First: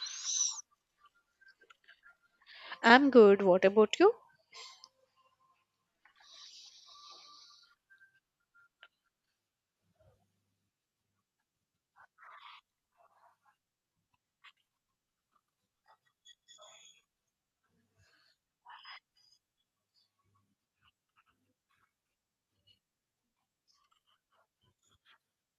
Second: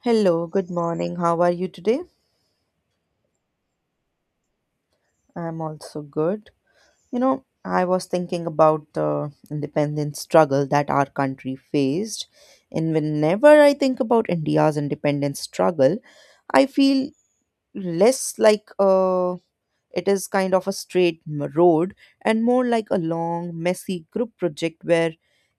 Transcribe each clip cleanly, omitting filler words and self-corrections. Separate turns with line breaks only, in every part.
Hello, good morning. How are you today?
I'm good. What about you?
I'm also good. You know, I was thinking about the independence struggle that our country faced, and whenever I think about India's independence struggle, I feel less like it is kind of a straight road and more like a long, messy group project where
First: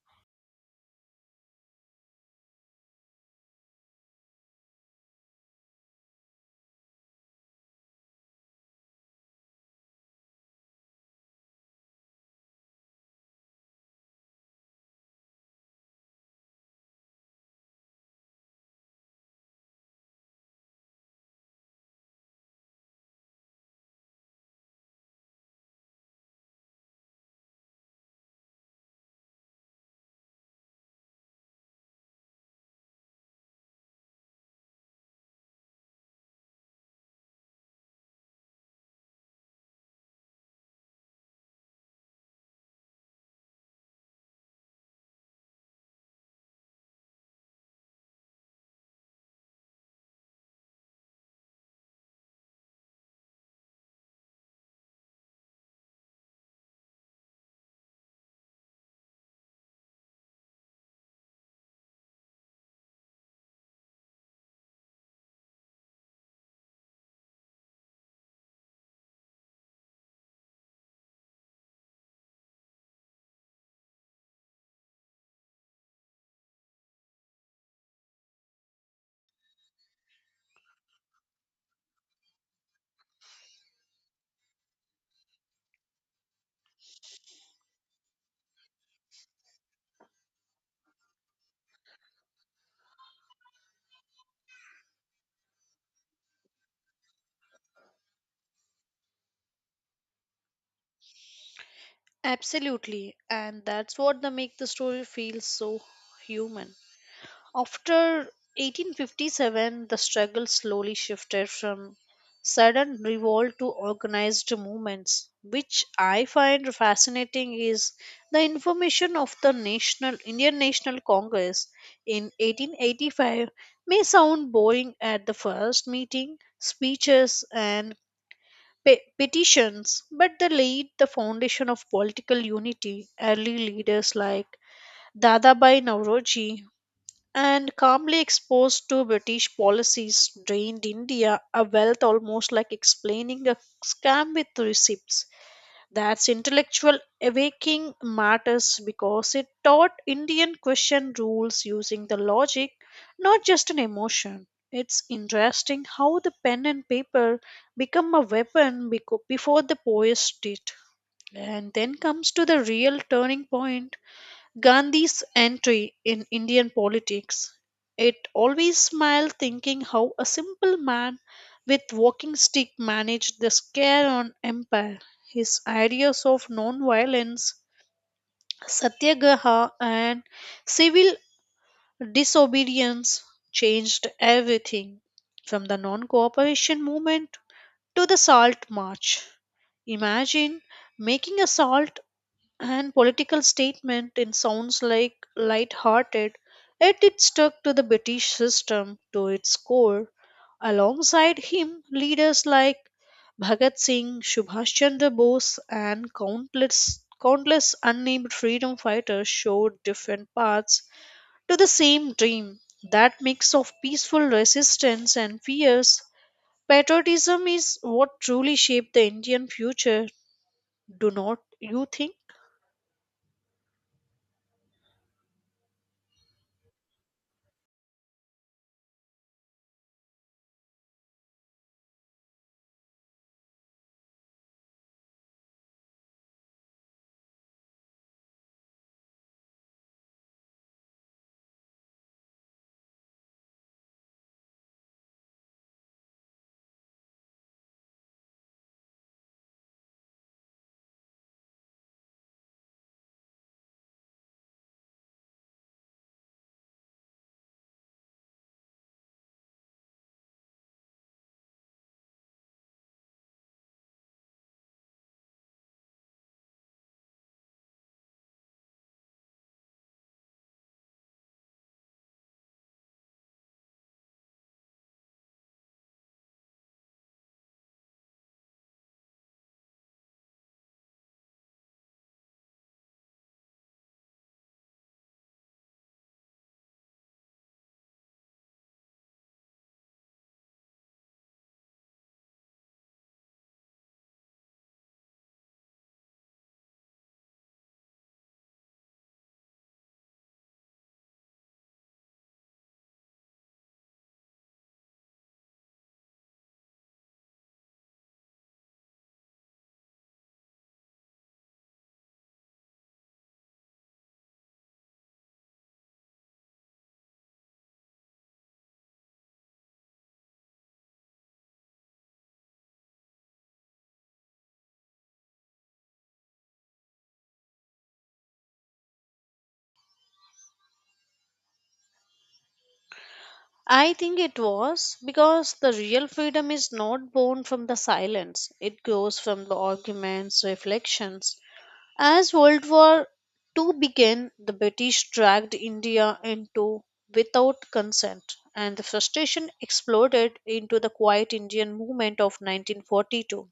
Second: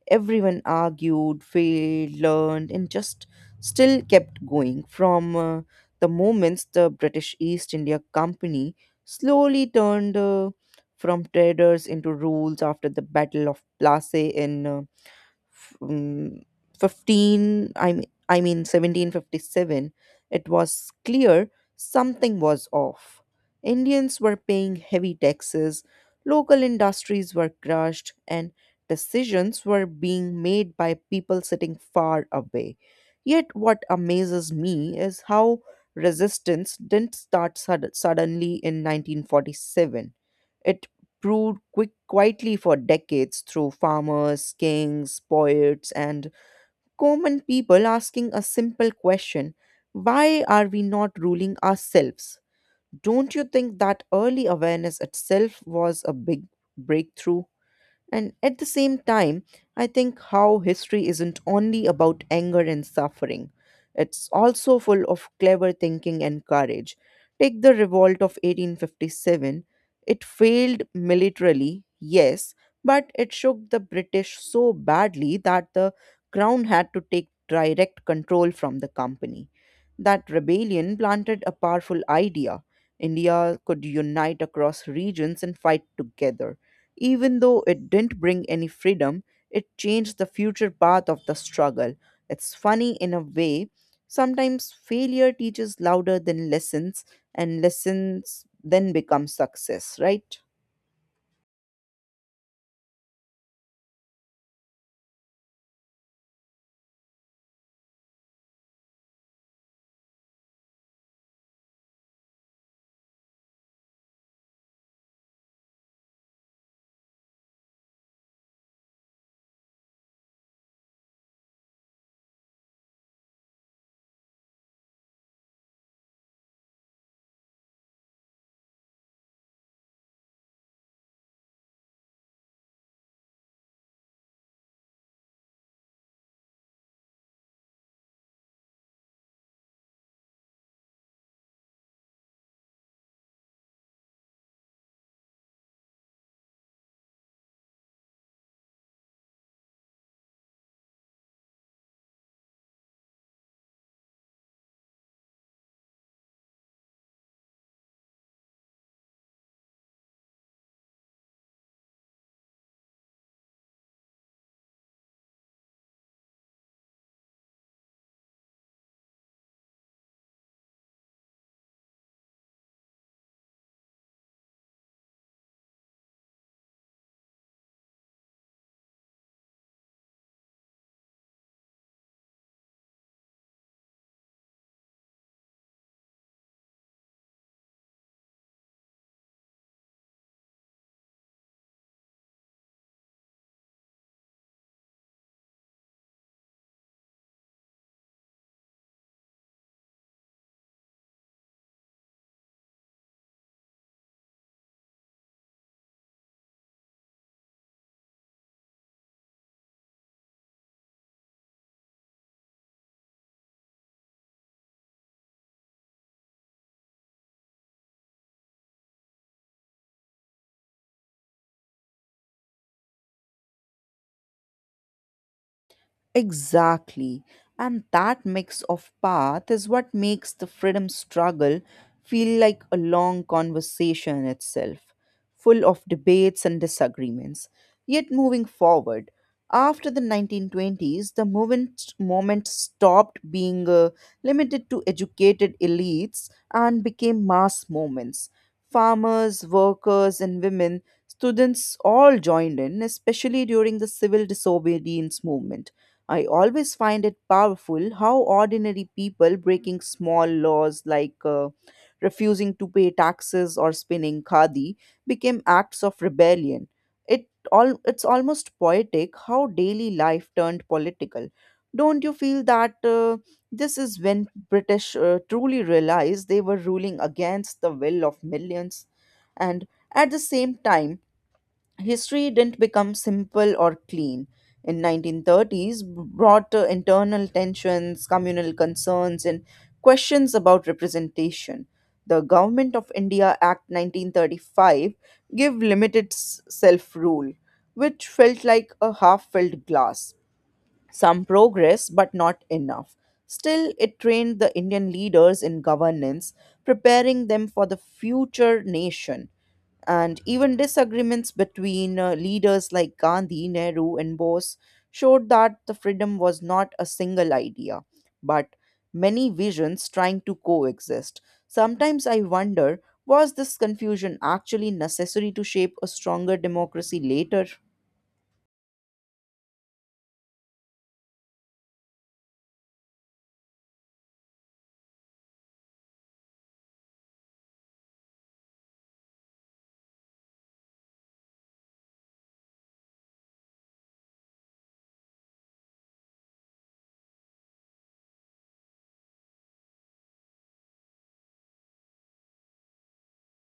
everyone argued, failed, learned, and just still kept going. From the moments the British East India Company slowly turned from traders into rules after the Battle of Plassey in uh, f- um, 15 i mean i mean 1757. It was clear something was off. Indians were paying heavy taxes, local industries were crushed, and decisions were being made by people sitting far away. Yet what amazes me is how resistance didn't start suddenly in 1947. It brewed quietly for decades through farmers, kings, poets, and common people asking a simple question: why are we not ruling ourselves? Don't you think that early awareness itself was a big breakthrough? And at the same time, I think how history isn't only about anger and suffering, it's also full of clever thinking and courage. Take the revolt of 1857. It failed militarily, yes, but it shook the British so badly that the crown had to take direct control from the company. That rebellion planted a powerful idea. India could unite across regions and fight together. Even though it didn't bring any freedom, it changed the future path of the struggle. It's funny in a way. Sometimes failure teaches louder than lessons, and lessons then become success, right?
Absolutely. And that's what the make the story feel so human. After 1857, the struggle slowly shifted from sudden revolt to organized movements. Which I find fascinating is the information of the National Indian National Congress in 1885 may sound boring at the first meeting, speeches and petitions, but they laid the foundation of political unity. Early leaders like Dadabhai Nauroji and calmly exposed to British policies drained India a wealth almost like explaining a scam with receipts. That's intellectual awakening matters because it taught Indian question rules using the logic, not just an emotion. It's interesting how the pen and paper become a weapon before the poets did. And then comes to the real turning point Gandhi's entry in Indian politics. It always smiled thinking how a simple man with walking stick managed the scare on empire. His ideas of non-violence, satyagraha and civil disobedience changed everything from the non-cooperation movement to the salt march. Imagine making a salt and political statement in sounds like light-hearted, yet it stuck to the British system to its core. Alongside him, leaders like Bhagat Singh, Subhash Chandra Bose, and countless unnamed freedom fighters showed different paths to the same dream. That mix of peaceful resistance and fierce patriotism is what truly shaped the Indian future. Do not you think?
Exactly. And that mix of path is what makes the freedom struggle feel like a long conversation itself, full of debates and disagreements. Yet moving forward, after the 1920s, the movement stopped being limited to educated elites and became mass movements. Farmers, workers, and women, students all joined in, especially during the civil disobedience movement. I always find it powerful how ordinary people breaking small laws like refusing to pay taxes or spinning khadi became acts of rebellion. It's almost poetic how daily life turned political. Don't you feel that this is when British truly realized they were ruling against the will of millions? And at the same time, history didn't become simple or clean. In 1930s brought internal tensions, communal concerns, and questions about representation. The Government of India Act 1935 gave limited self rule, which felt like a half filled glass, some progress, but not enough. Still, it trained the Indian leaders in governance, preparing them for the future nation. And even disagreements between leaders like Gandhi, Nehru, and Bose showed that the freedom was not a single idea, but many visions trying to coexist. Sometimes I wonder, was this confusion actually necessary to shape a stronger democracy later?
I think it was because the real freedom is not born from the silence. It grows from the arguments, reflections. As World War II began, the British dragged India into without consent, and the frustration exploded into the quiet Indian movement of 1942.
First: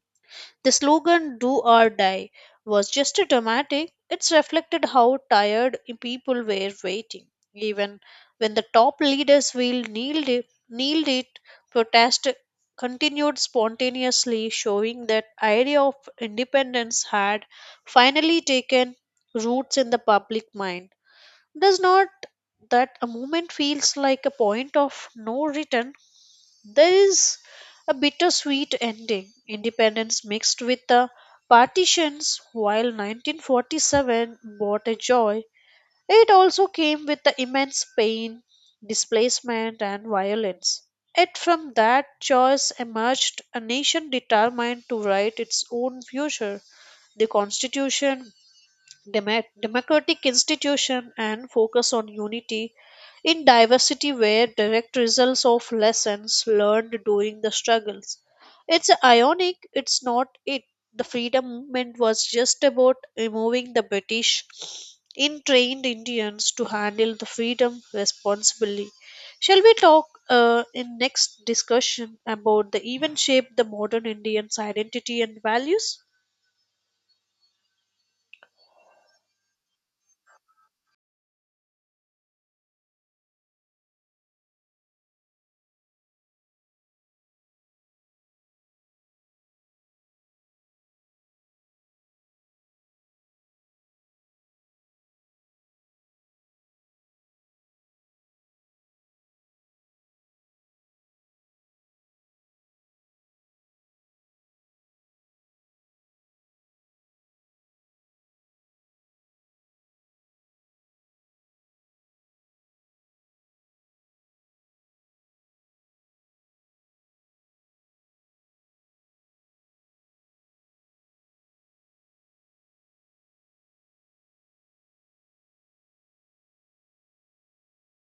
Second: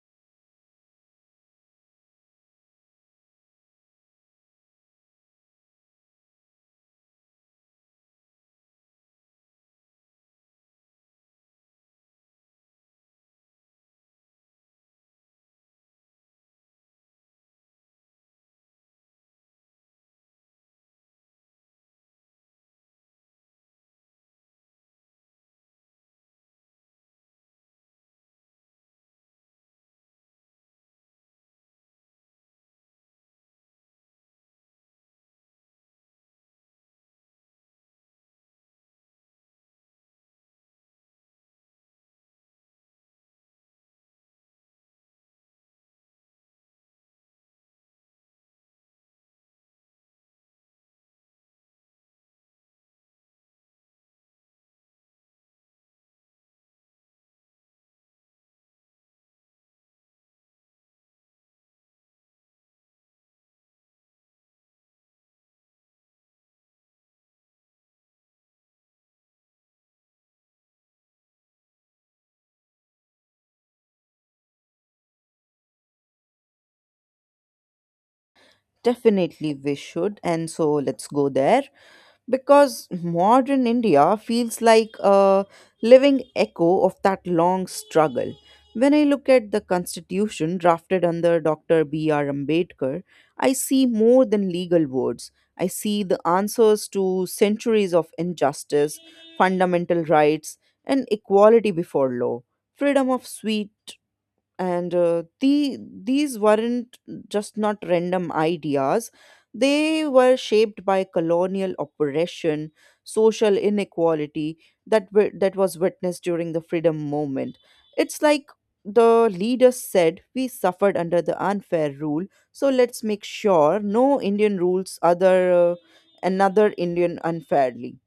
The slogan Do or Die was just a dramatic, it reflected how tired people were waiting. Even when the top leaders will kneeled it, protest continued spontaneously, showing that idea of independence had finally taken roots in the public mind. Does not that a moment feels like a point of no return? There is a bittersweet ending, independence mixed with the partitions, while 1947 brought a joy. It also came with the immense pain, displacement, and violence. Yet from that choice emerged a nation determined to write its own future. The Constitution democratic institution and focus on unity in diversity were direct results of lessons learned during the struggles. It's ironic, it's not it. The freedom movement was just about removing the British in trained Indians to handle the freedom responsibly. Shall we talk in next discussion about the event shape the modern Indians' identity and values?
Definitely, we should. And so let's go there because modern India feels like a living echo of that long struggle. When I look at the constitution drafted under Dr. B.R. Ambedkar, I see more than legal words. I see the answers to centuries of injustice, fundamental rights, and equality before law, freedom of speech, and these weren't just not random ideas. They were shaped by colonial oppression, social inequality, that was witnessed during the freedom movement. It's like the leaders said, we suffered under the unfair rule, so let's make sure no Indian rules other another Indian unfairly.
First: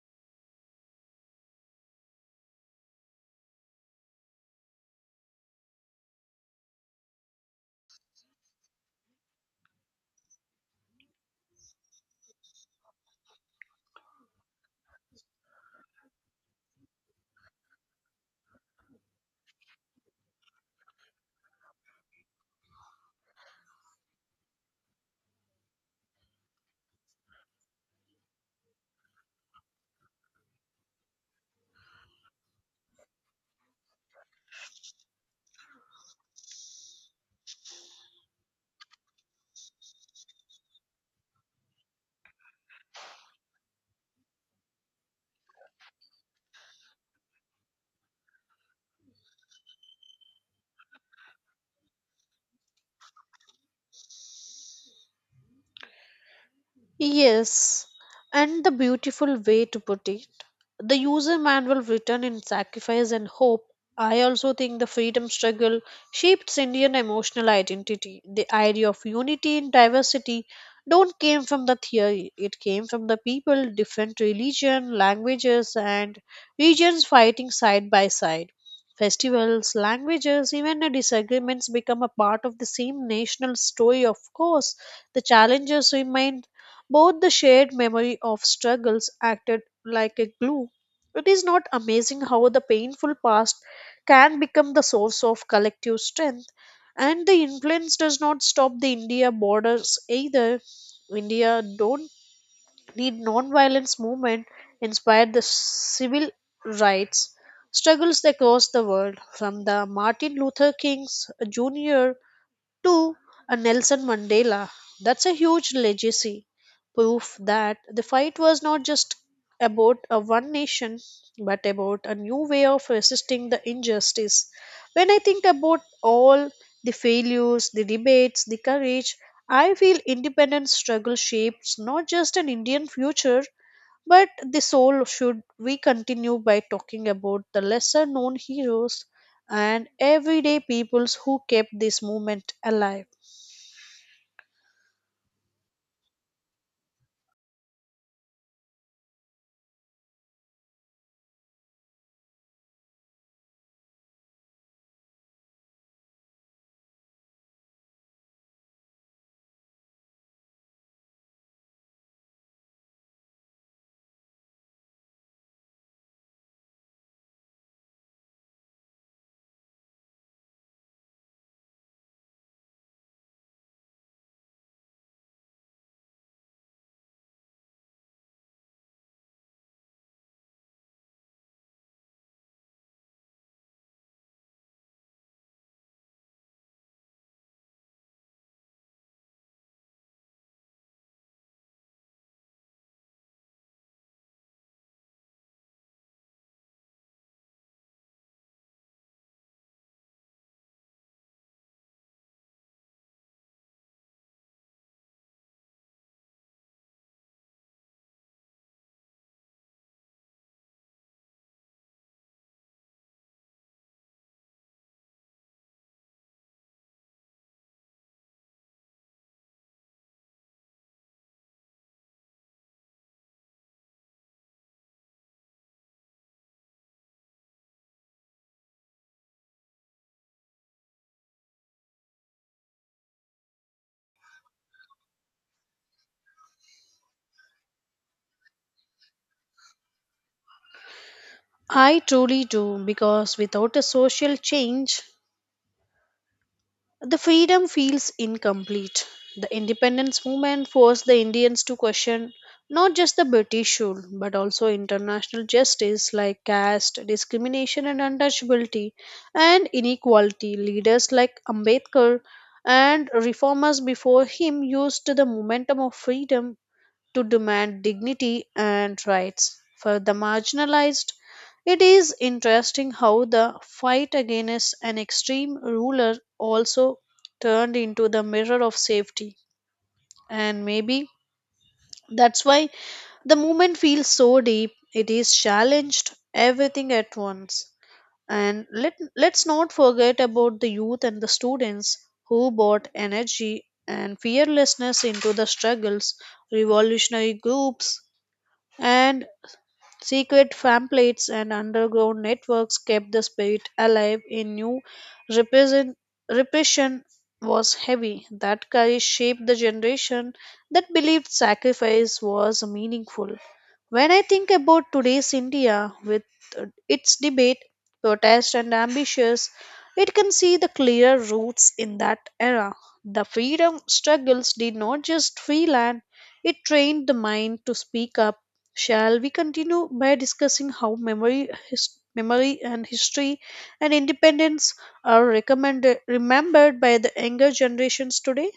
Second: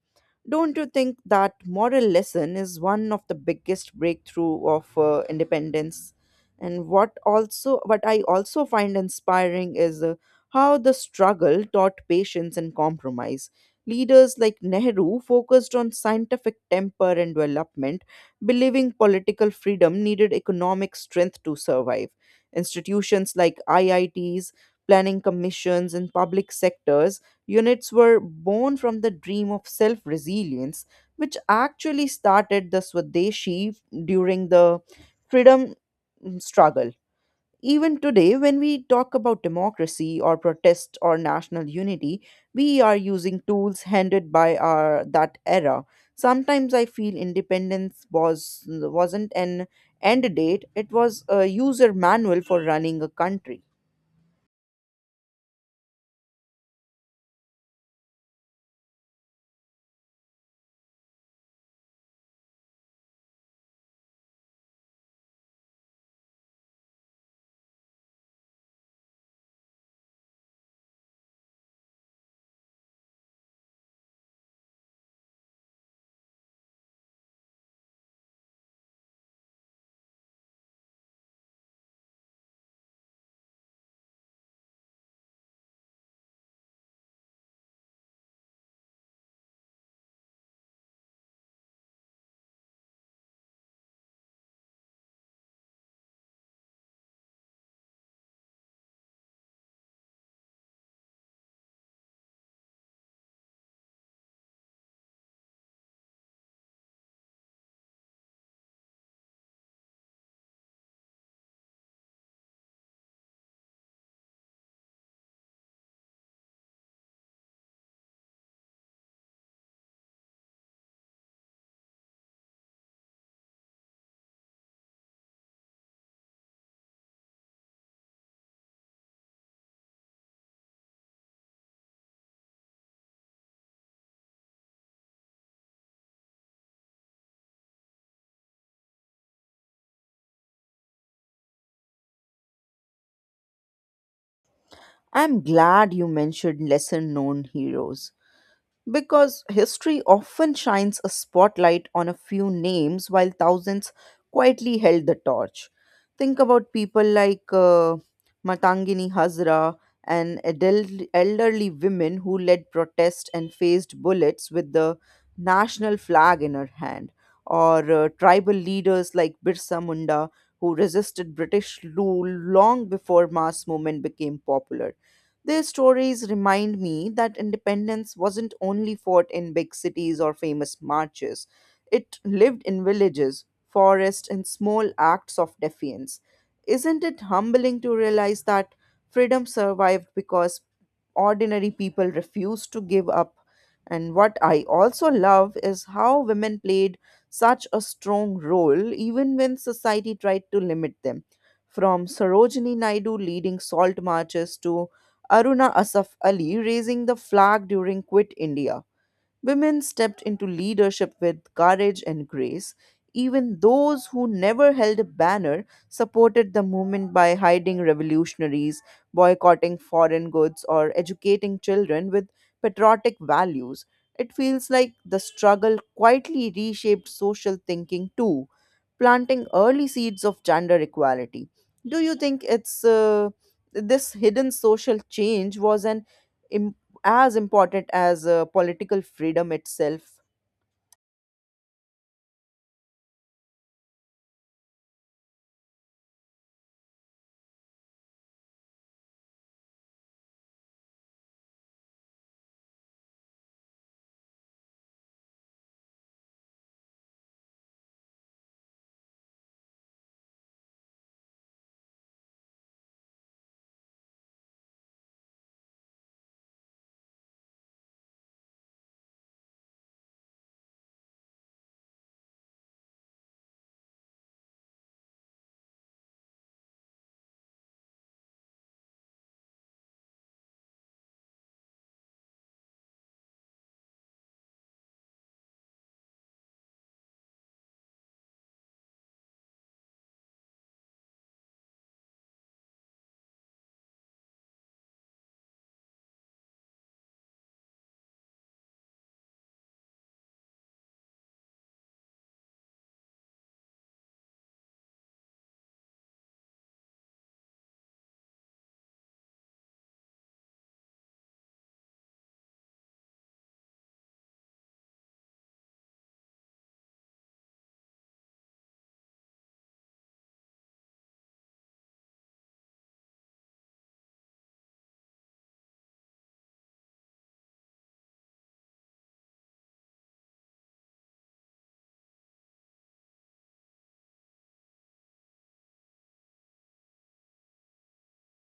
Don't you think that moral lesson is one of the biggest breakthrough of independence? And what I also find inspiring is how the struggle taught patience and compromise. Leaders like Nehru focused on scientific temper and development, believing political freedom needed economic strength to survive. Institutions like IITs, planning commissions, and public sectors units were born from the dream of self resilience, which actually started the Swadeshi during the freedom struggle. Even today, when we talk about democracy or protest or national unity, we are using tools handed by our that era. Sometimes I feel independence was wasn't an end date; it was a user manual for running a country.
Yes, and the beautiful way to put it the user manual written in sacrifice and hope. I also think the freedom struggle shaped Indian emotional identity. The idea of unity in diversity don't came from the theory, it came from the people. Different religion, languages and regions fighting side by side. Festivals, languages, even the disagreements become a part of the same national story. Of course the challenges remain, both the shared memory of struggles acted like a glue. It is not amazing how the painful past can become the source of collective strength, and the influence does not stop the India borders either. India don't need non-violence movement inspired the civil rights struggles across the world, from the Martin Luther King's Jr to a Nelson Mandela. That's a huge legacy, proof that the fight was not just about a one nation, but about a new way of resisting the injustice. When I think about all the failures, the debates, the courage, I feel independence struggle shapes not just an Indian future but the soul. Should we continue by talking about the lesser known heroes and everyday peoples who kept this movement alive?
I'm glad you mentioned lesser known heroes because history often shines a spotlight on a few names while thousands quietly held the torch. Think about people like Matangini Hazra and elderly women who led protests and faced bullets with the national flag in her hand, or tribal leaders like Birsa Munda who resisted British rule long before mass movement became popular. Their stories remind me that independence wasn't only fought in big cities or famous marches, it lived in villages, forests, and small acts of defiance. Isn't it humbling to realize that freedom survived because ordinary people refused to give up? And what I also love is how women played such a strong role even when society tried to limit them. From Sarojini Naidu leading salt marches to Aruna Asaf Ali raising the flag during Quit India. Women stepped into leadership with courage and grace. Even those who never held a banner supported the movement by hiding revolutionaries, boycotting foreign goods, or educating children with patriotic values. It feels like the struggle quietly reshaped social thinking too, planting early seeds of gender equality. Do you think it's this hidden social change was an as important as political freedom itself?
I truly do because without a social change the freedom feels incomplete. The independence movement forced the Indians to question not just the British rule but also international justice like caste, discrimination, and untouchability, and inequality. Leaders like Ambedkar and reformers before him used the momentum of freedom to demand dignity and rights for the marginalized. It is interesting how the fight against an extreme ruler also turned into the mirror of safety, and maybe that's why the movement feels so deep. It is challenged everything at once. And let's not forget about the youth and the students who brought energy and fearlessness into the struggles, revolutionary groups, and secret pamphlets and underground networks kept the spirit alive in new repression repression was heavy that courage shaped the generation that believed sacrifice was meaningful. When I think about today's India with its debate, protest and ambitions, it can see the clear roots in that era. The freedom struggles did not just free land, it trained the mind to speak up. Shall we continue by discussing how memory and history and independence are remembered by the younger generations today?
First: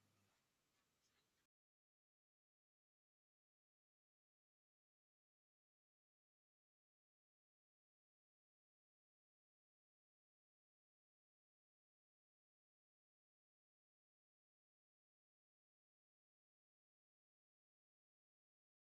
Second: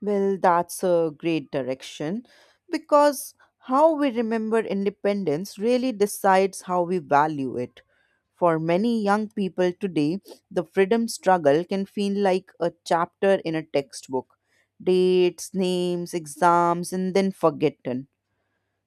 Well, that's a great direction because how we remember independence really decides how we value it. For many young people today, the freedom struggle can feel like a chapter in a textbook, dates, names, exams, and then forgotten.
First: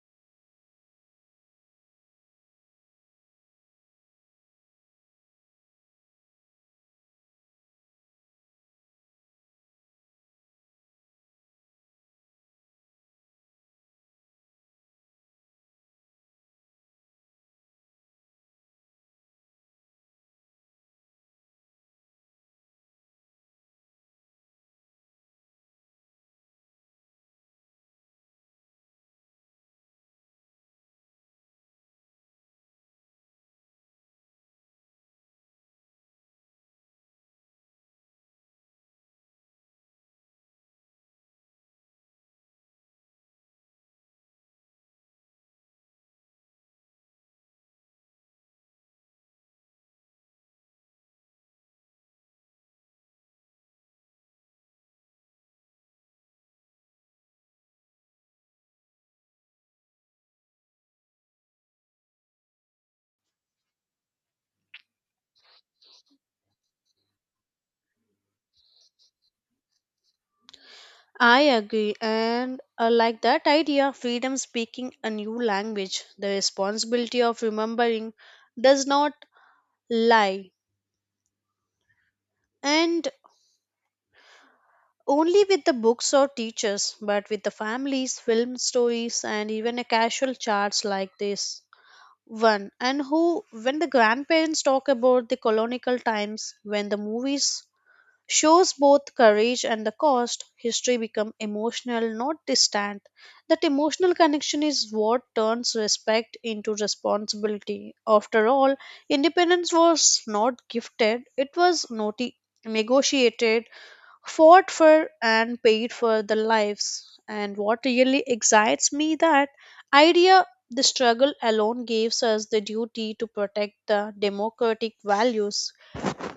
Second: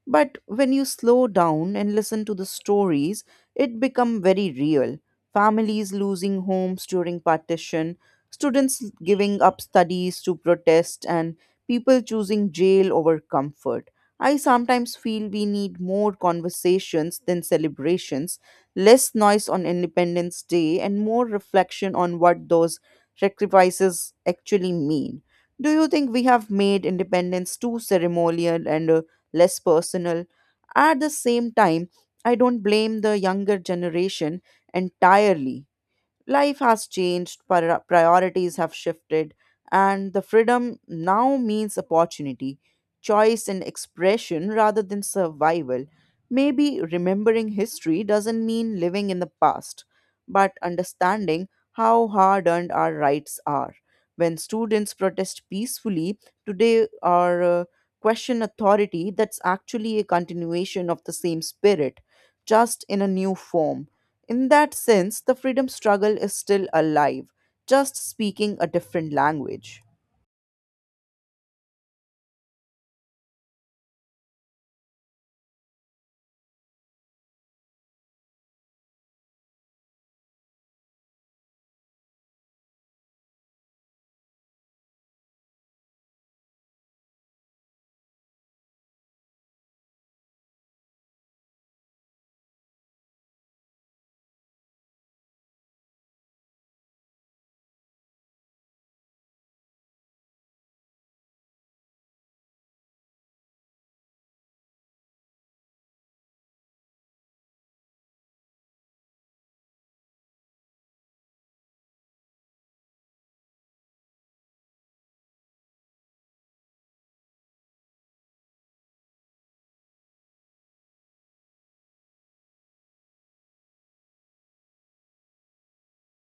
But when you slow down and listen to the stories, it become very real. Families losing homes during partition, students giving up studies to protest, and people choosing jail over comfort. I sometimes feel we need more conversations than celebrations, less noise on Independence Day, and more reflection on what those sacrifices actually mean. Do you think we have made independence too ceremonial and less personal? At the same time, I don't blame the younger generation entirely. Life has changed, priorities have shifted, and the freedom now means opportunity, choice, and expression rather than survival. Maybe remembering history doesn't mean living in the past, but understanding how hard earned our rights are. When students protest peacefully, today or question authority, that's actually a continuation of the same spirit, just in a new form. In that sense, the freedom struggle is still alive, just speaking a different language.
I agree, and I like that idea. Freedom speaking a new language, the responsibility of remembering does not lie, and only with the books or teachers, but with the families, film stories, and even a casual charts like this. One and who when the grandparents talk about the colonial times, when the movies shows both courage and the cost, history become emotional not distant. That emotional connection is what turns respect into responsibility. After all, independence was not gifted, it was negotiated, fought for and paid for their lives. And what really excites me that idea, the struggle alone gives us the duty to protect the democratic values,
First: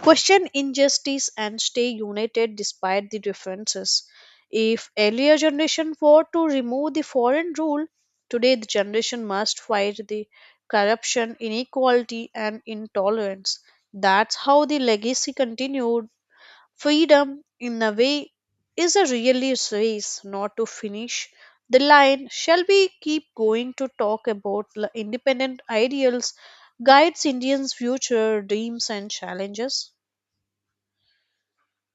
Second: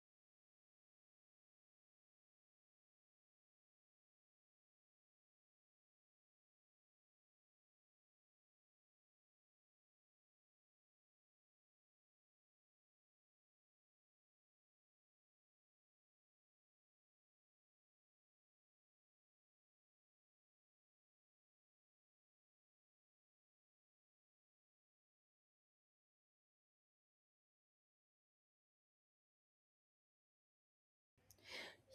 question injustice and stay united despite the differences. If earlier generation fought to remove the foreign rule, today the generation must fight the corruption, inequality and intolerance. That's how the legacy continued. Freedom, in a way, is a really race not to finish the line. Shall we keep going to talk about independent ideals, guides Indians' future dreams and challenges?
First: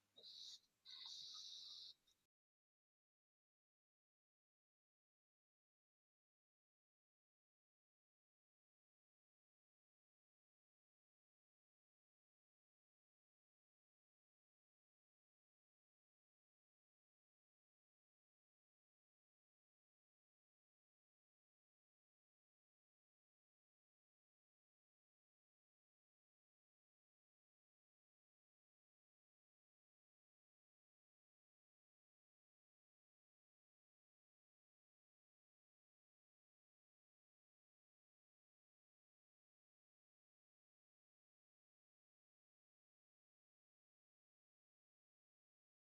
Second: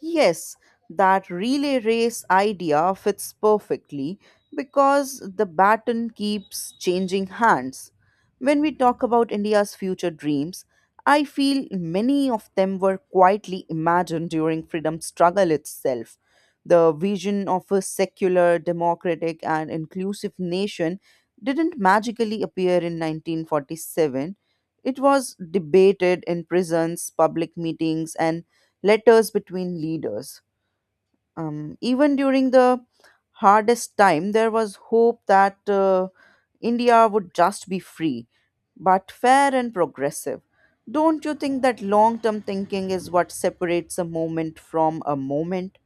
Yes, that relay race idea fits perfectly because the baton keeps changing hands. When we talk about India's future dreams, I feel many of them were quietly imagined during freedom struggle itself. The vision of a secular, democratic, and inclusive nation didn't magically appear in 1947. It was debated in prisons, public meetings, and letters between leaders. Even during the hardest time, there was hope that India would just be free, but fair and progressive. Don't you think that long term thinking is what separates a moment from a moment?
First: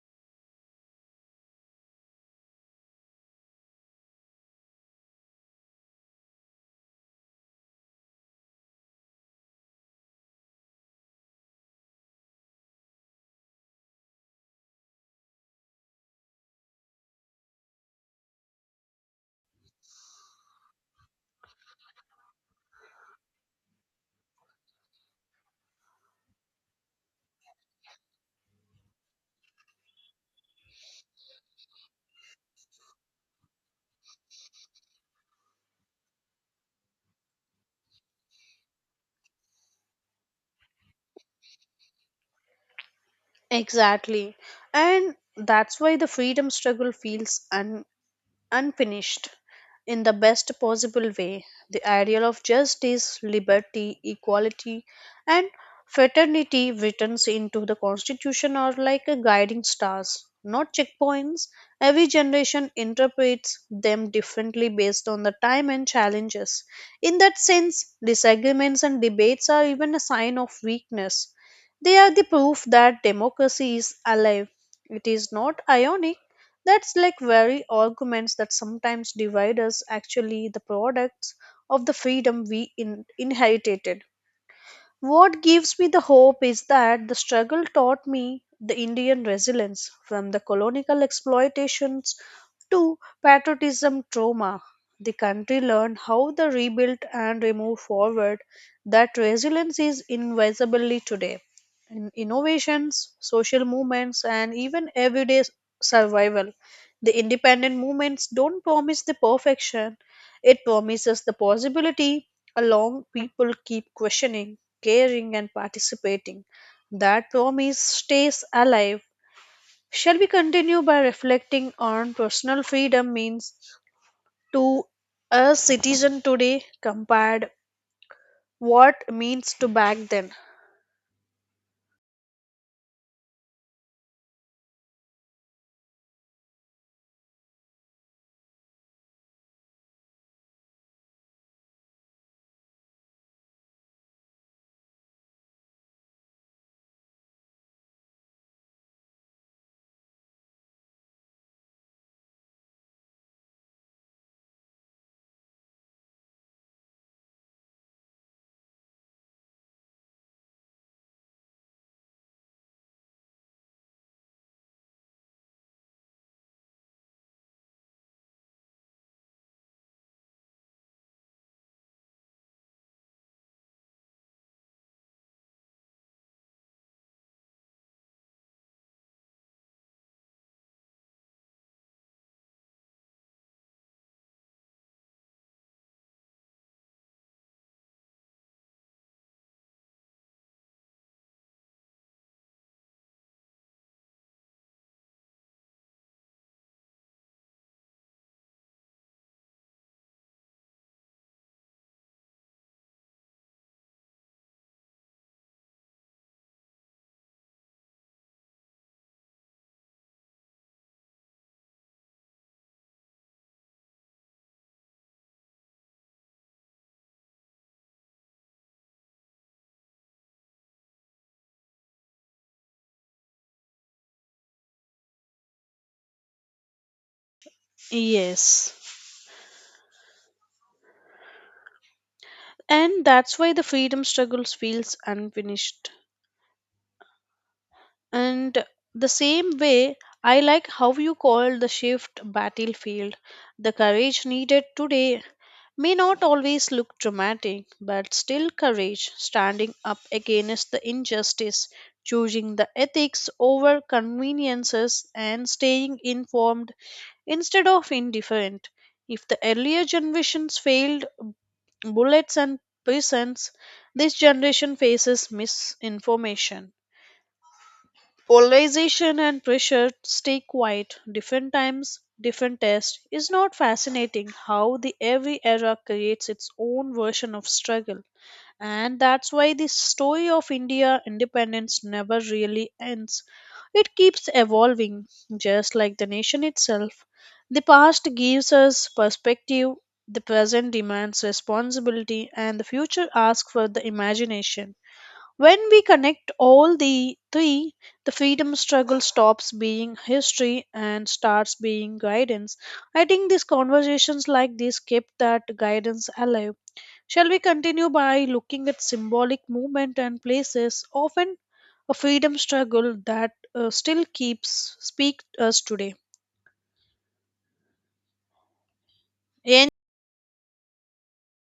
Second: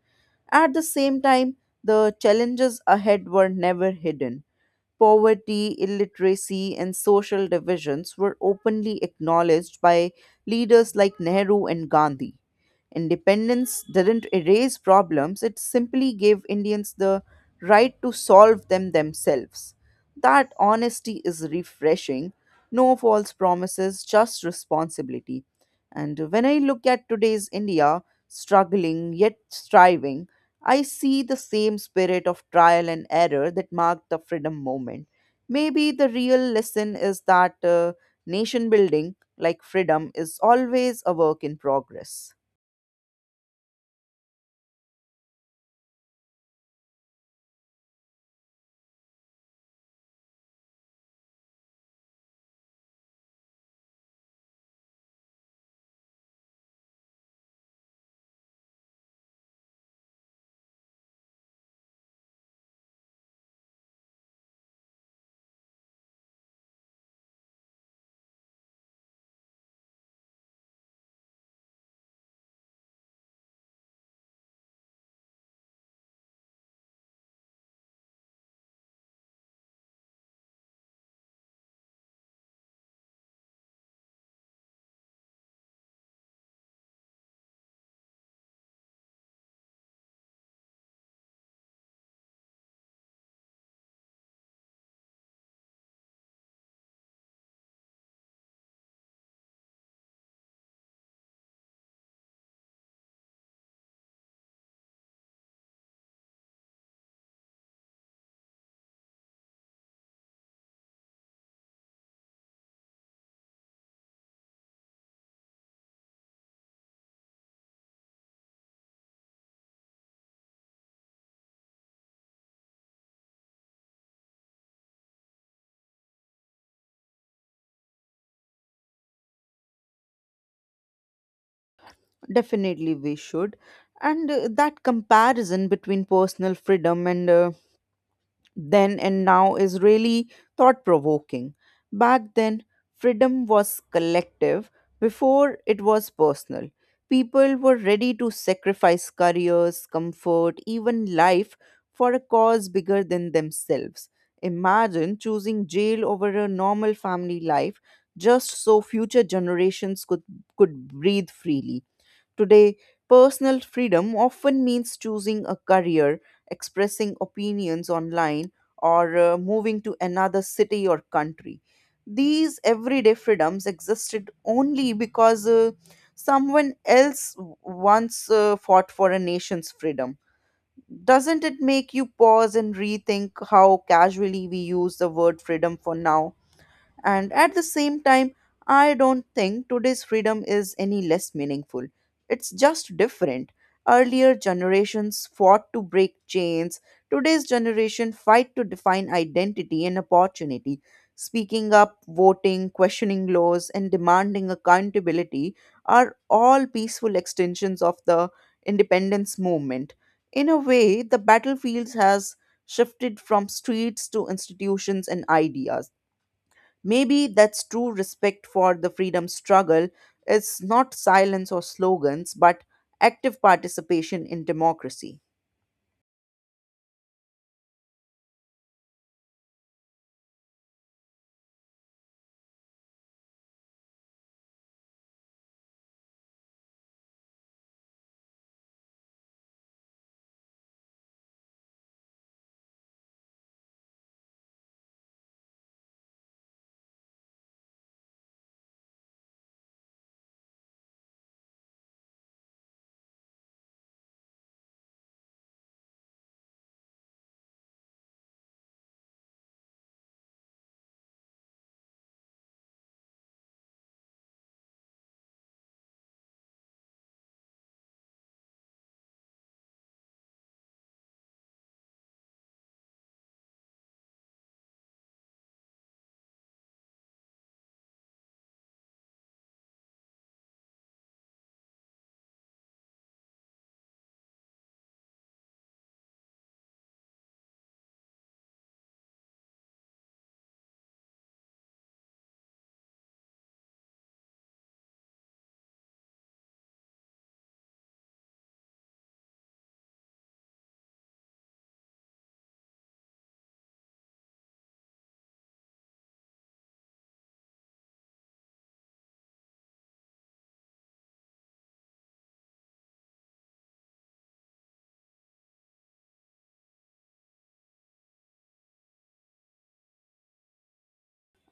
At the same time, the challenges ahead were never hidden, poverty, illiteracy, and social divisions were openly acknowledged by leaders like Nehru and Gandhi. Independence didn't erase problems, it simply gave Indians the right to solve them themselves. That honesty is refreshing. No false promises, just responsibility. And when I look at today's India, struggling yet striving, I see the same spirit of trial and error that marked the freedom movement. Maybe the real lesson is that nation building, like freedom, is always a work in progress.
Exactly. And that's why the freedom struggle feels un. Unfinished in the best possible way. The ideal of justice, liberty, equality, and fraternity returns into the constitution are like a guiding stars, not checkpoints. Every generation interprets them differently based on the time and challenges. In that sense, disagreements and debates are even a sign of weakness. They are the proof that democracy is alive. It is not ionic that's like very arguments that sometimes divide us actually the products of the freedom we inherited. What gives me the hope is that the struggle taught me the Indian resilience from the colonial exploitations to patriotism trauma. The country learned how to rebuild and move forward. That resilience is invisibly today. In innovations, social movements, and even everyday survival, the independent movements don't promise the perfection, it promises the possibility along people keep questioning, caring, and participating. That promise stays alive. Shall we continue by reflecting on personal freedom means to a citizen today compared what means to back then?
Definitely, we should. And that comparison between personal freedom and then and now is really thought provoking. Back then, freedom was collective, before it was personal. People were ready to sacrifice careers, comfort, even life for a cause bigger than themselves. Imagine choosing jail over a normal family life just so future generations could breathe freely. Today, personal freedom often means choosing a career, expressing opinions online, or moving to another city or country. These everyday freedoms existed only because someone else once fought for a nation's freedom. Doesn't it make you pause and rethink how casually we use the word freedom for now? And at the same time, I don't think today's freedom is any less meaningful. It's just different. Earlier generations fought to break chains. Today's generation fight to define identity and opportunity. Speaking up, voting, questioning laws, and demanding accountability are all peaceful extensions of the independence movement. In a way, the battlefield has shifted from streets to institutions and ideas. Maybe that's true respect for the freedom struggle. It's not silence or slogans, but active participation in democracy.
Yes. And that's why the freedom struggles feels unfinished. And the same way, I like how you call the shift battlefield. The courage needed today may not always look dramatic, but still courage, standing up against the injustice, choosing the ethics over conveniences, and staying informed instead of indifferent. If the earlier generations failed bullets and prisons, this generation faces misinformation, polarization and pressure stay quiet. Different times, different tests, is not fascinating how the every era creates its own version of struggle. And that's why the story of India independence never really ends. It keeps evolving, just like the nation itself. The past gives us perspective, the present demands responsibility, and the future asks for the imagination. When we connect all the three, the freedom struggle stops being history and starts being guidance. I think these conversations like this keep that guidance alive. Shall we continue by looking at symbolic movement and places, often a freedom struggle that still keeps speak us today?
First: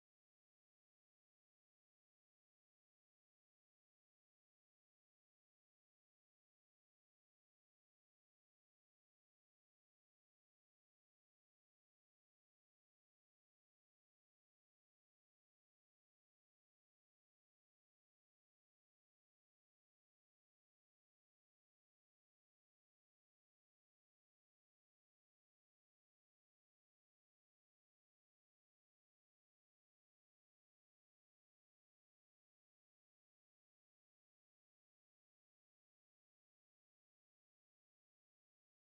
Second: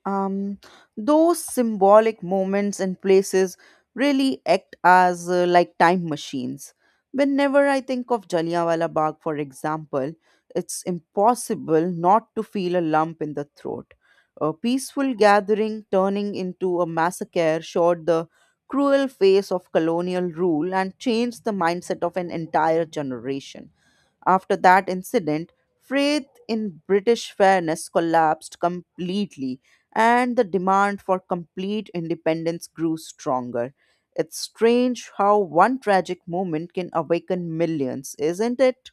Um, those symbolic moments and places really act as like time machines. Whenever I think of Jallianwala Bagh, for example, it's impossible not to feel a lump in the throat. A peaceful gathering turning into a massacre showed the cruel face of colonial rule and changed the mindset of an entire generation. After that incident, faith in British fairness collapsed completely, and the demand for complete independence grew stronger. It's strange how one tragic moment can awaken millions, isn't it?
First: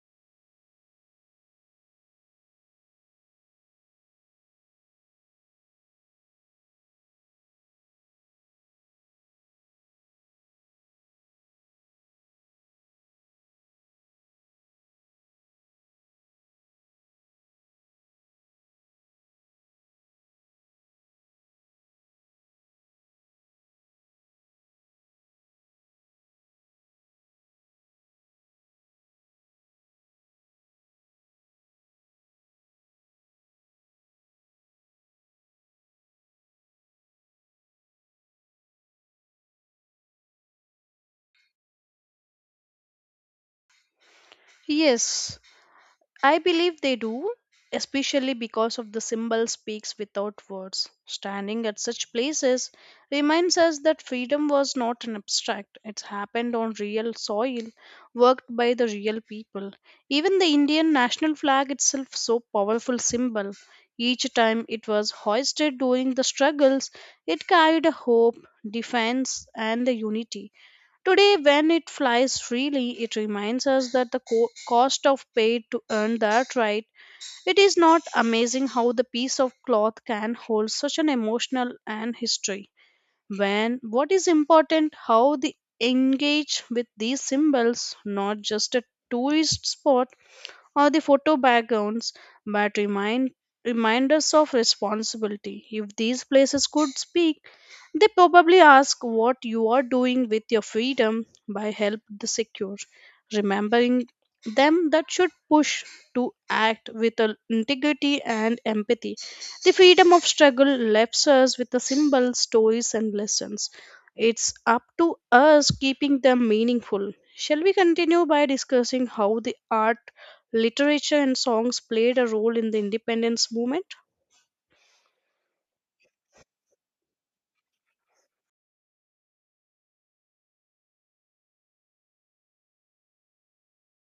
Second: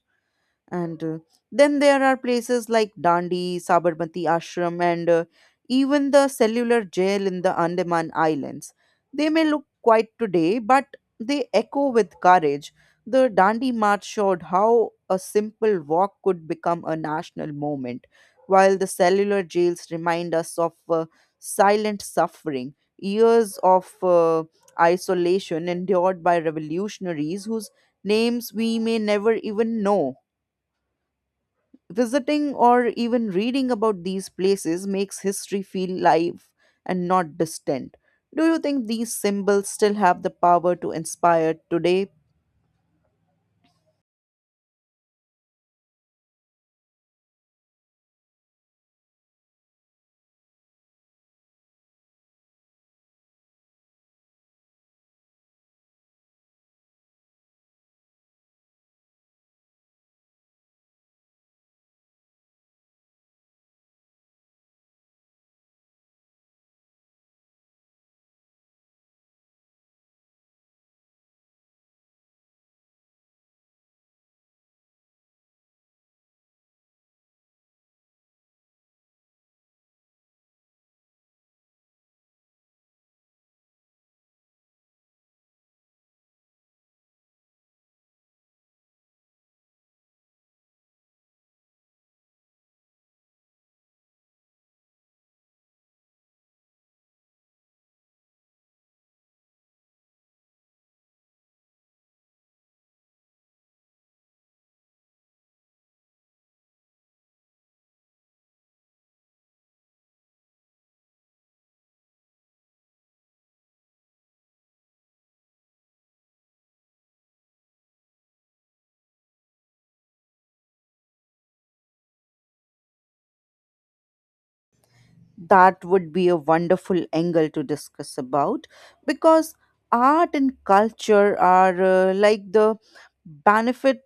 And Then there are places like Dandi, Sabarmati Ashram, and even the cellular jail in the Andaman Islands. They may look quiet today, but they echo with courage. The Dandi March showed how a simple walk could become a national movement, while the cellular jails remind us of silent suffering, years of isolation endured by revolutionaries whose names we may never even know. Visiting or even reading about these places makes history feel live and not distant. Do you think these symbols still have the power to inspire today?
Yes, I believe they do, especially because of the symbol speaks without words. Standing at such places reminds us that freedom was not an abstract, it happened on real soil, worked by the real people. Even the Indian national flag itself so powerful symbol. Each time it was hoisted during the struggles, it carried a hope, defense and a unity. Today, when it flies freely, it reminds us that the cost of paid to earn that right. It is not amazing how the piece of cloth can hold such an emotional and history. When what is important, how they engage with these symbols, not just a tourist spot or the photo backgrounds, but remind us of responsibility. If these places could speak, they probably ask what you are doing with your freedom by help the secure. Remembering them that should push to act with a integrity and empathy. The freedom of struggle left us with the symbols, stories and lessons. It's up to us keeping them meaningful. Shall we continue by discussing how the art, literature and songs played a role in the independence movement?
That would be a wonderful angle to discuss about, because art and culture are like the benefit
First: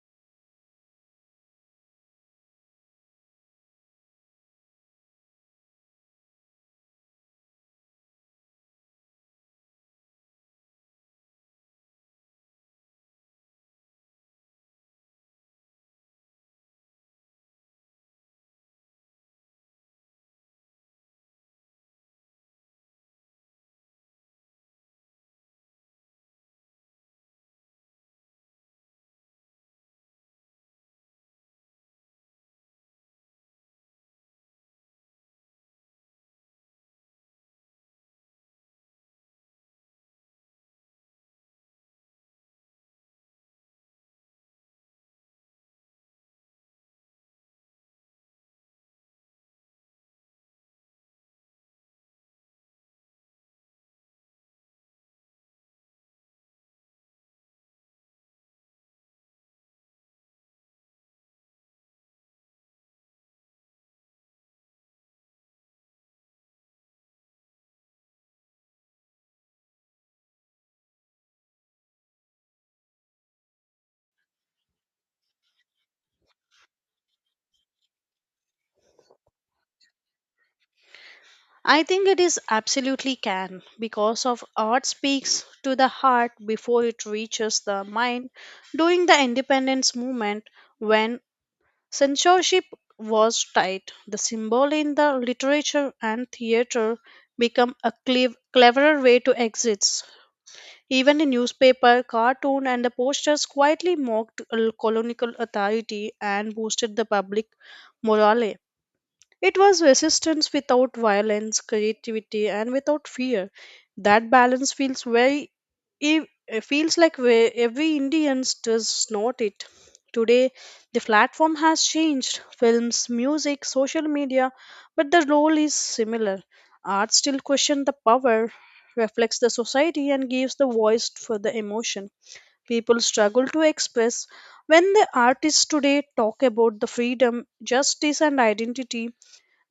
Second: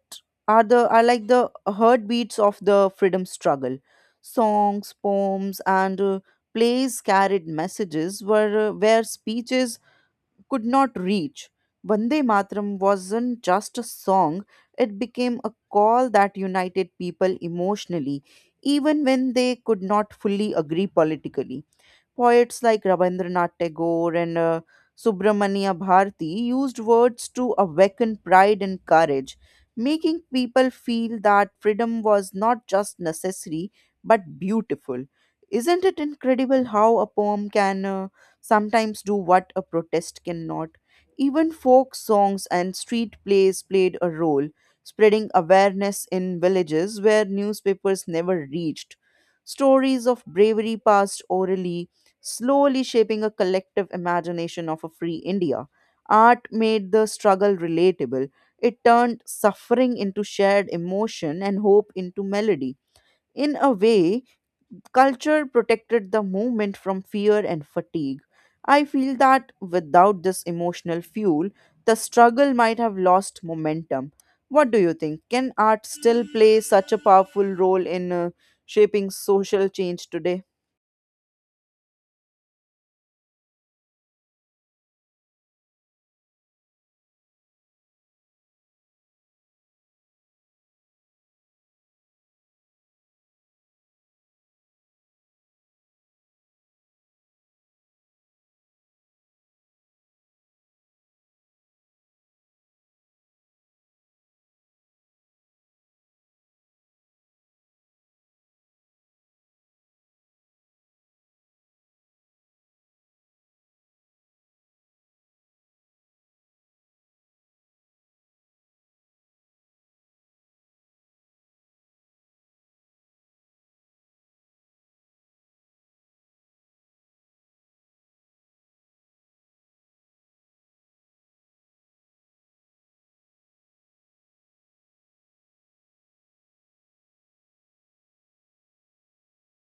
are the are like the heartbeats of the freedom struggle. Songs, poems, and plays carried messages were where speeches could not reach. Vande Mataram wasn't just a song, it became a call that united people emotionally, even when they could not fully agree politically. Poets like Rabindranath Tagore and Subramania Bharati used words to awaken pride and courage, making people feel that freedom was not just necessary but beautiful. Isn't it incredible how a poem can sometimes do what a protest cannot? Even folk songs and street plays played a role, spreading awareness in villages where newspapers never reached. Stories of bravery passed orally, slowly shaping a collective imagination of a free India. Art made the struggle relatable. It turned suffering into shared emotion and hope into melody. In a way, culture protected the movement from fear and fatigue. I feel that without this emotional fuel, the struggle might have lost momentum. What do you think? Can art still play such a powerful role in shaping social change today?
I think it is absolutely can because of art speaks to the heart before it reaches the mind. During the independence movement, when censorship was tight, the symbol in the literature and theater become a cleverer way to exist. Even the newspaper, cartoon, and the posters quietly mocked colonial authority and boosted the public morale. It was resistance without violence, creativity, and without fear. That balance feels it feels like where every Indians does not it. Today, the platform has changed films, music, social media, but the role is similar. Art still questions the power, reflects the society, and gives the voice for the emotion. People struggle to express when the artists today talk about the freedom, justice, and identity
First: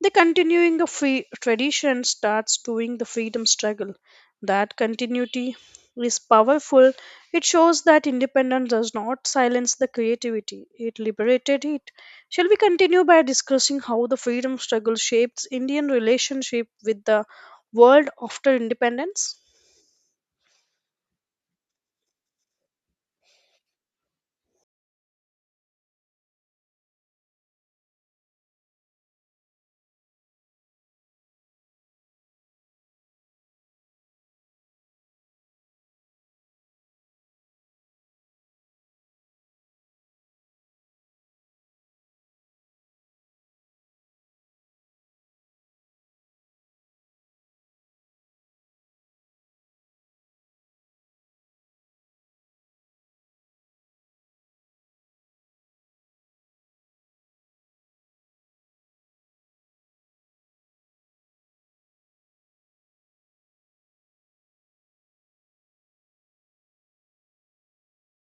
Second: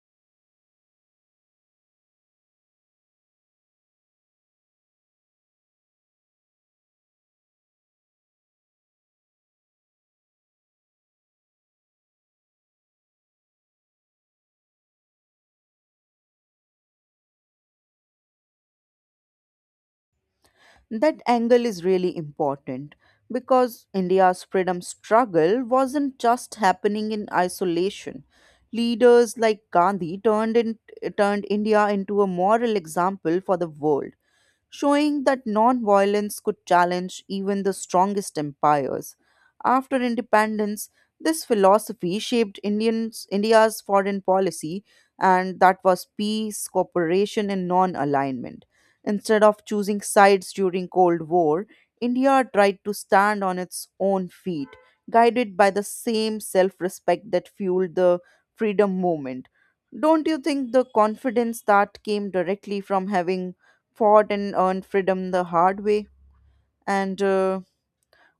the continuing the free tradition starts doing the freedom struggle. That continuity is powerful. It shows that independence does not silence the creativity. It liberated it. Shall we continue by discussing how the freedom struggle shapes Indian relationship with the world after independence?
That angle is really important because India's freedom struggle wasn't just happening in isolation. Leaders like Gandhi turned India into a moral example for the world, showing that nonviolence could challenge even the strongest empires. After independence, this philosophy shaped India's foreign policy, and that was peace, cooperation, and non alignment. Instead of choosing sides during Cold War, India tried to stand on its own feet, guided by the same self respect that fueled the freedom movement. Don't you think the confidence that came directly from having fought and earned freedom the hard way. And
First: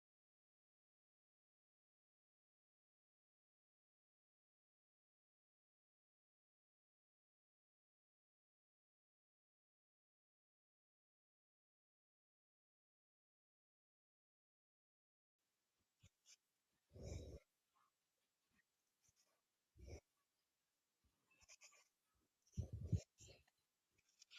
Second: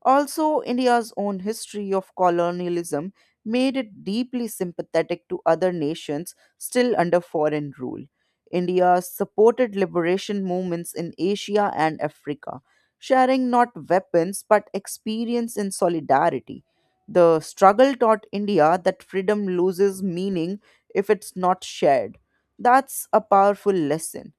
also, India's own history of colonialism made it deeply sympathetic to other nations still under foreign rule. India supported liberation movements in Asia and Africa, sharing not weapons but experience in solidarity. The struggle taught India that freedom loses meaning if it's not shared. That's a powerful lesson,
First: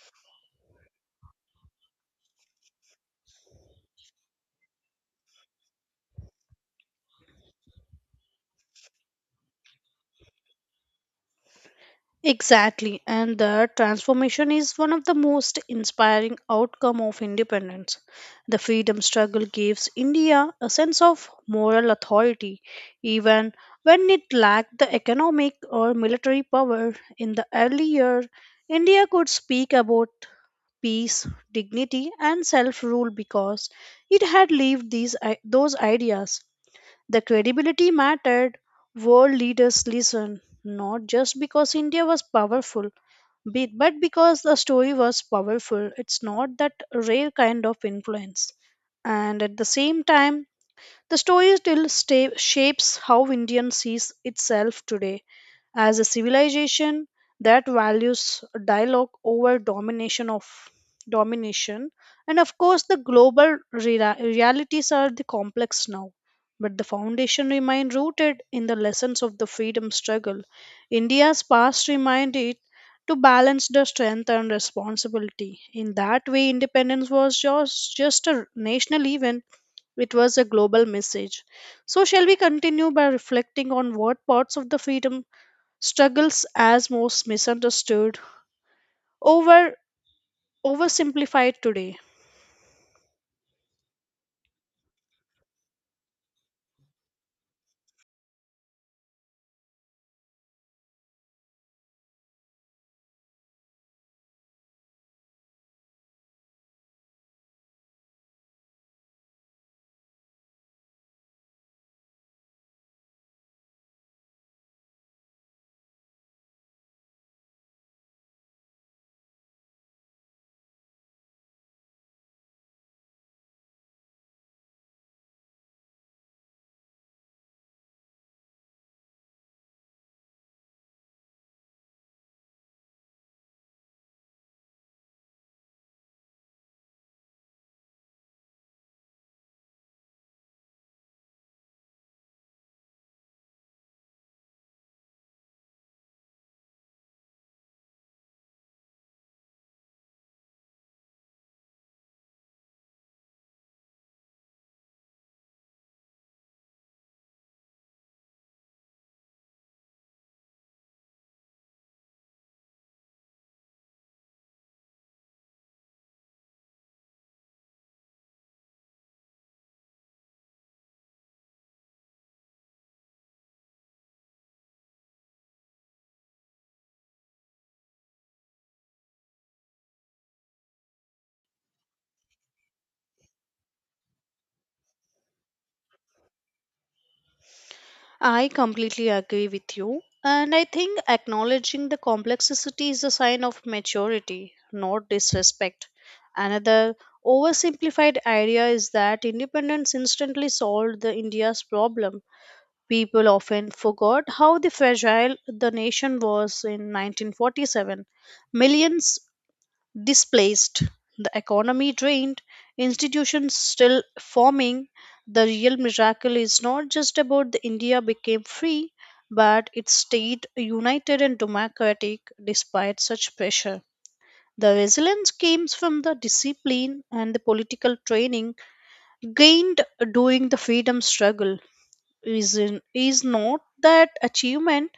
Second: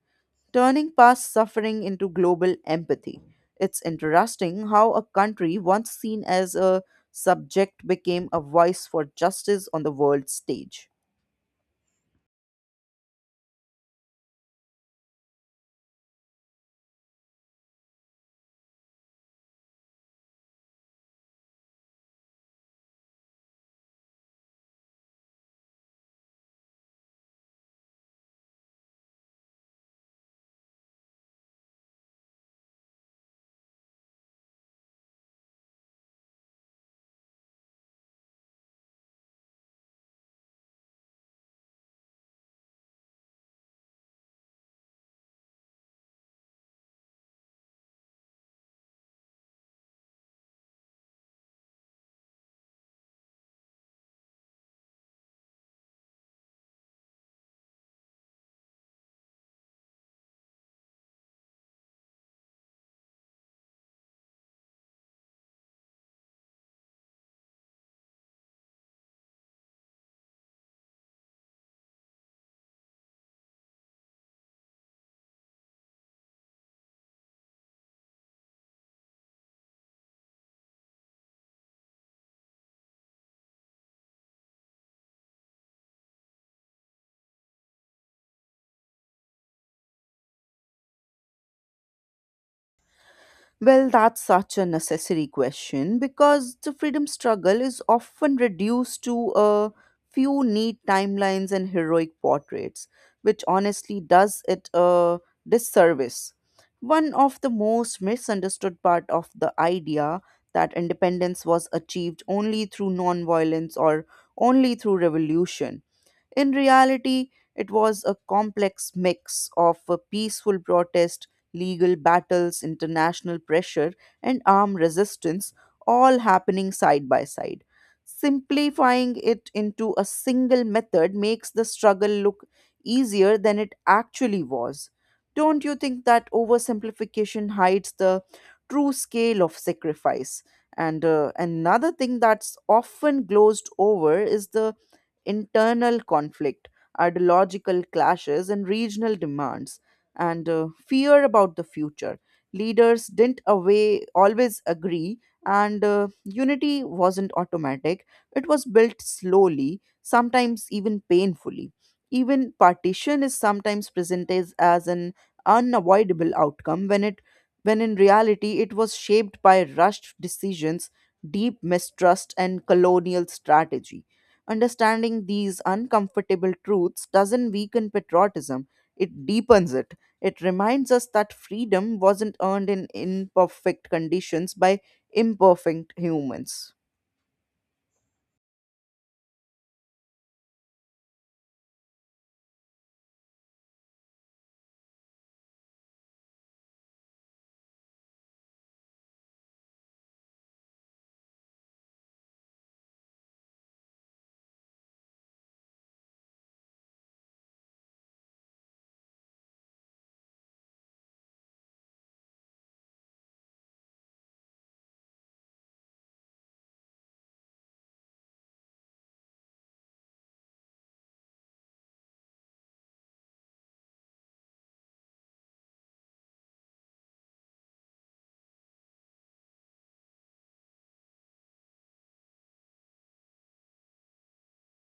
turning past suffering into global empathy. It's interesting how a country once seen as a subject became a voice for justice on the world stage.
Exactly, and the transformation is one of the most inspiring outcome of independence. The freedom struggle gives India a sense of moral authority even when it lacked the economic or military power in the early year. India could speak about peace, dignity and self-rule because it had lived those ideas. The credibility mattered. World leaders listened, not just because India was powerful, but because the story was powerful. It's not that rare kind of influence. And at the same time, the story shapes how India sees itself today as a civilization that values dialogue over domination, and of course the global realities are the complex now, but the foundation remain rooted in the lessons of the freedom struggle. India's past remind it to balance the strength and responsibility. In that way independence was just a national event, it was a global message. So, shall we continue by reflecting on what parts of the freedom struggles as most misunderstood, over oversimplified today?
Well, that's such a necessary question because the freedom struggle is often reduced to a few neat timelines and heroic portraits, which honestly does it a disservice. One of the most misunderstood part of the idea that independence was achieved only through nonviolence or only through revolution, in reality, it was a complex mix of a peaceful protest, legal battles, international pressure, and armed resistance, all happening side by side. Simplifying it into a single method makes the struggle look easier than it actually was. Don't you think that oversimplification hides the true scale of sacrifice? And another thing that's often glozed over is the internal conflict, ideological clashes, and regional demands, and fear about the future. Leaders didn't away, always agree, and unity wasn't automatic. It was built slowly, sometimes even painfully. Even partition is sometimes presented as an unavoidable outcome when in reality it was shaped by rushed decisions, deep mistrust, and colonial strategy. Understanding these uncomfortable truths doesn't weaken patriotism, it deepens it. It reminds us that freedom wasn't earned in imperfect conditions by imperfect humans.
I completely agree with you, and I think acknowledging the complexity is a sign of maturity, not disrespect. Another oversimplified idea is that independence instantly solved the India's problem. People often forgot how the fragile the nation was in 1947. Millions displaced, the economy drained, institutions still forming. The real miracle is not just about the India became free, but it stayed united and democratic despite such pressure. The resilience came from the discipline and the political training gained during the freedom struggle is, is not that achievement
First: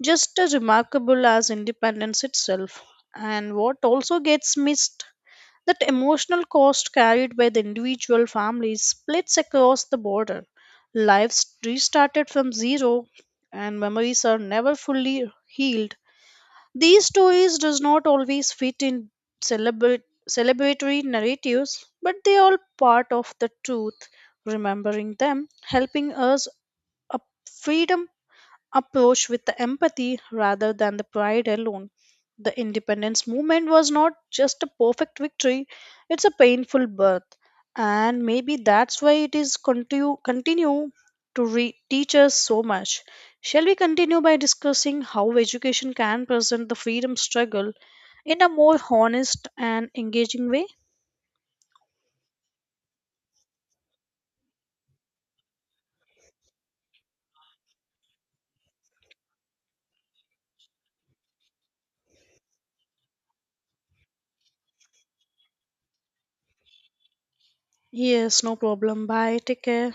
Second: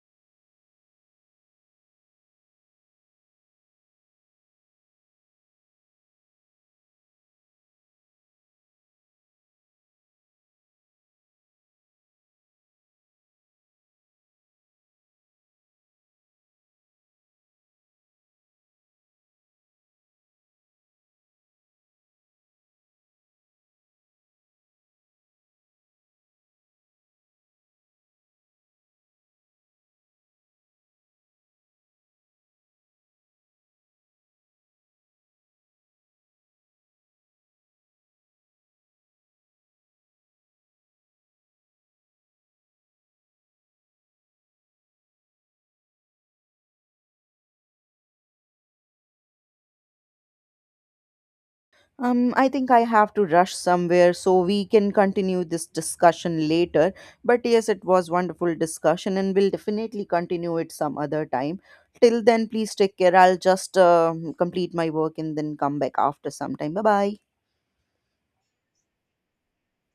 just as remarkable as independence itself. And what also gets missed that emotional cost carried by the individual families splits across the border. Lives restarted from zero and memories are never fully healed. These stories does not always fit in celebra- celebratory narratives, but they are all part of the truth remembering them, helping us a freedom approach with the empathy rather than the pride alone. The independence movement was not just a perfect victory, it's a painful birth. And maybe that's why it continue to teach us so much. Shall we continue by discussing how education can present the freedom struggle in a more honest and engaging way?
I think I have to rush somewhere, so we can continue this discussion later. But yes, it was wonderful discussion, and we'll definitely continue it some other time. Till then, please take care. I'll just complete my work and then come back after some time. Bye bye.
Yes, no problem. Bye. Take care.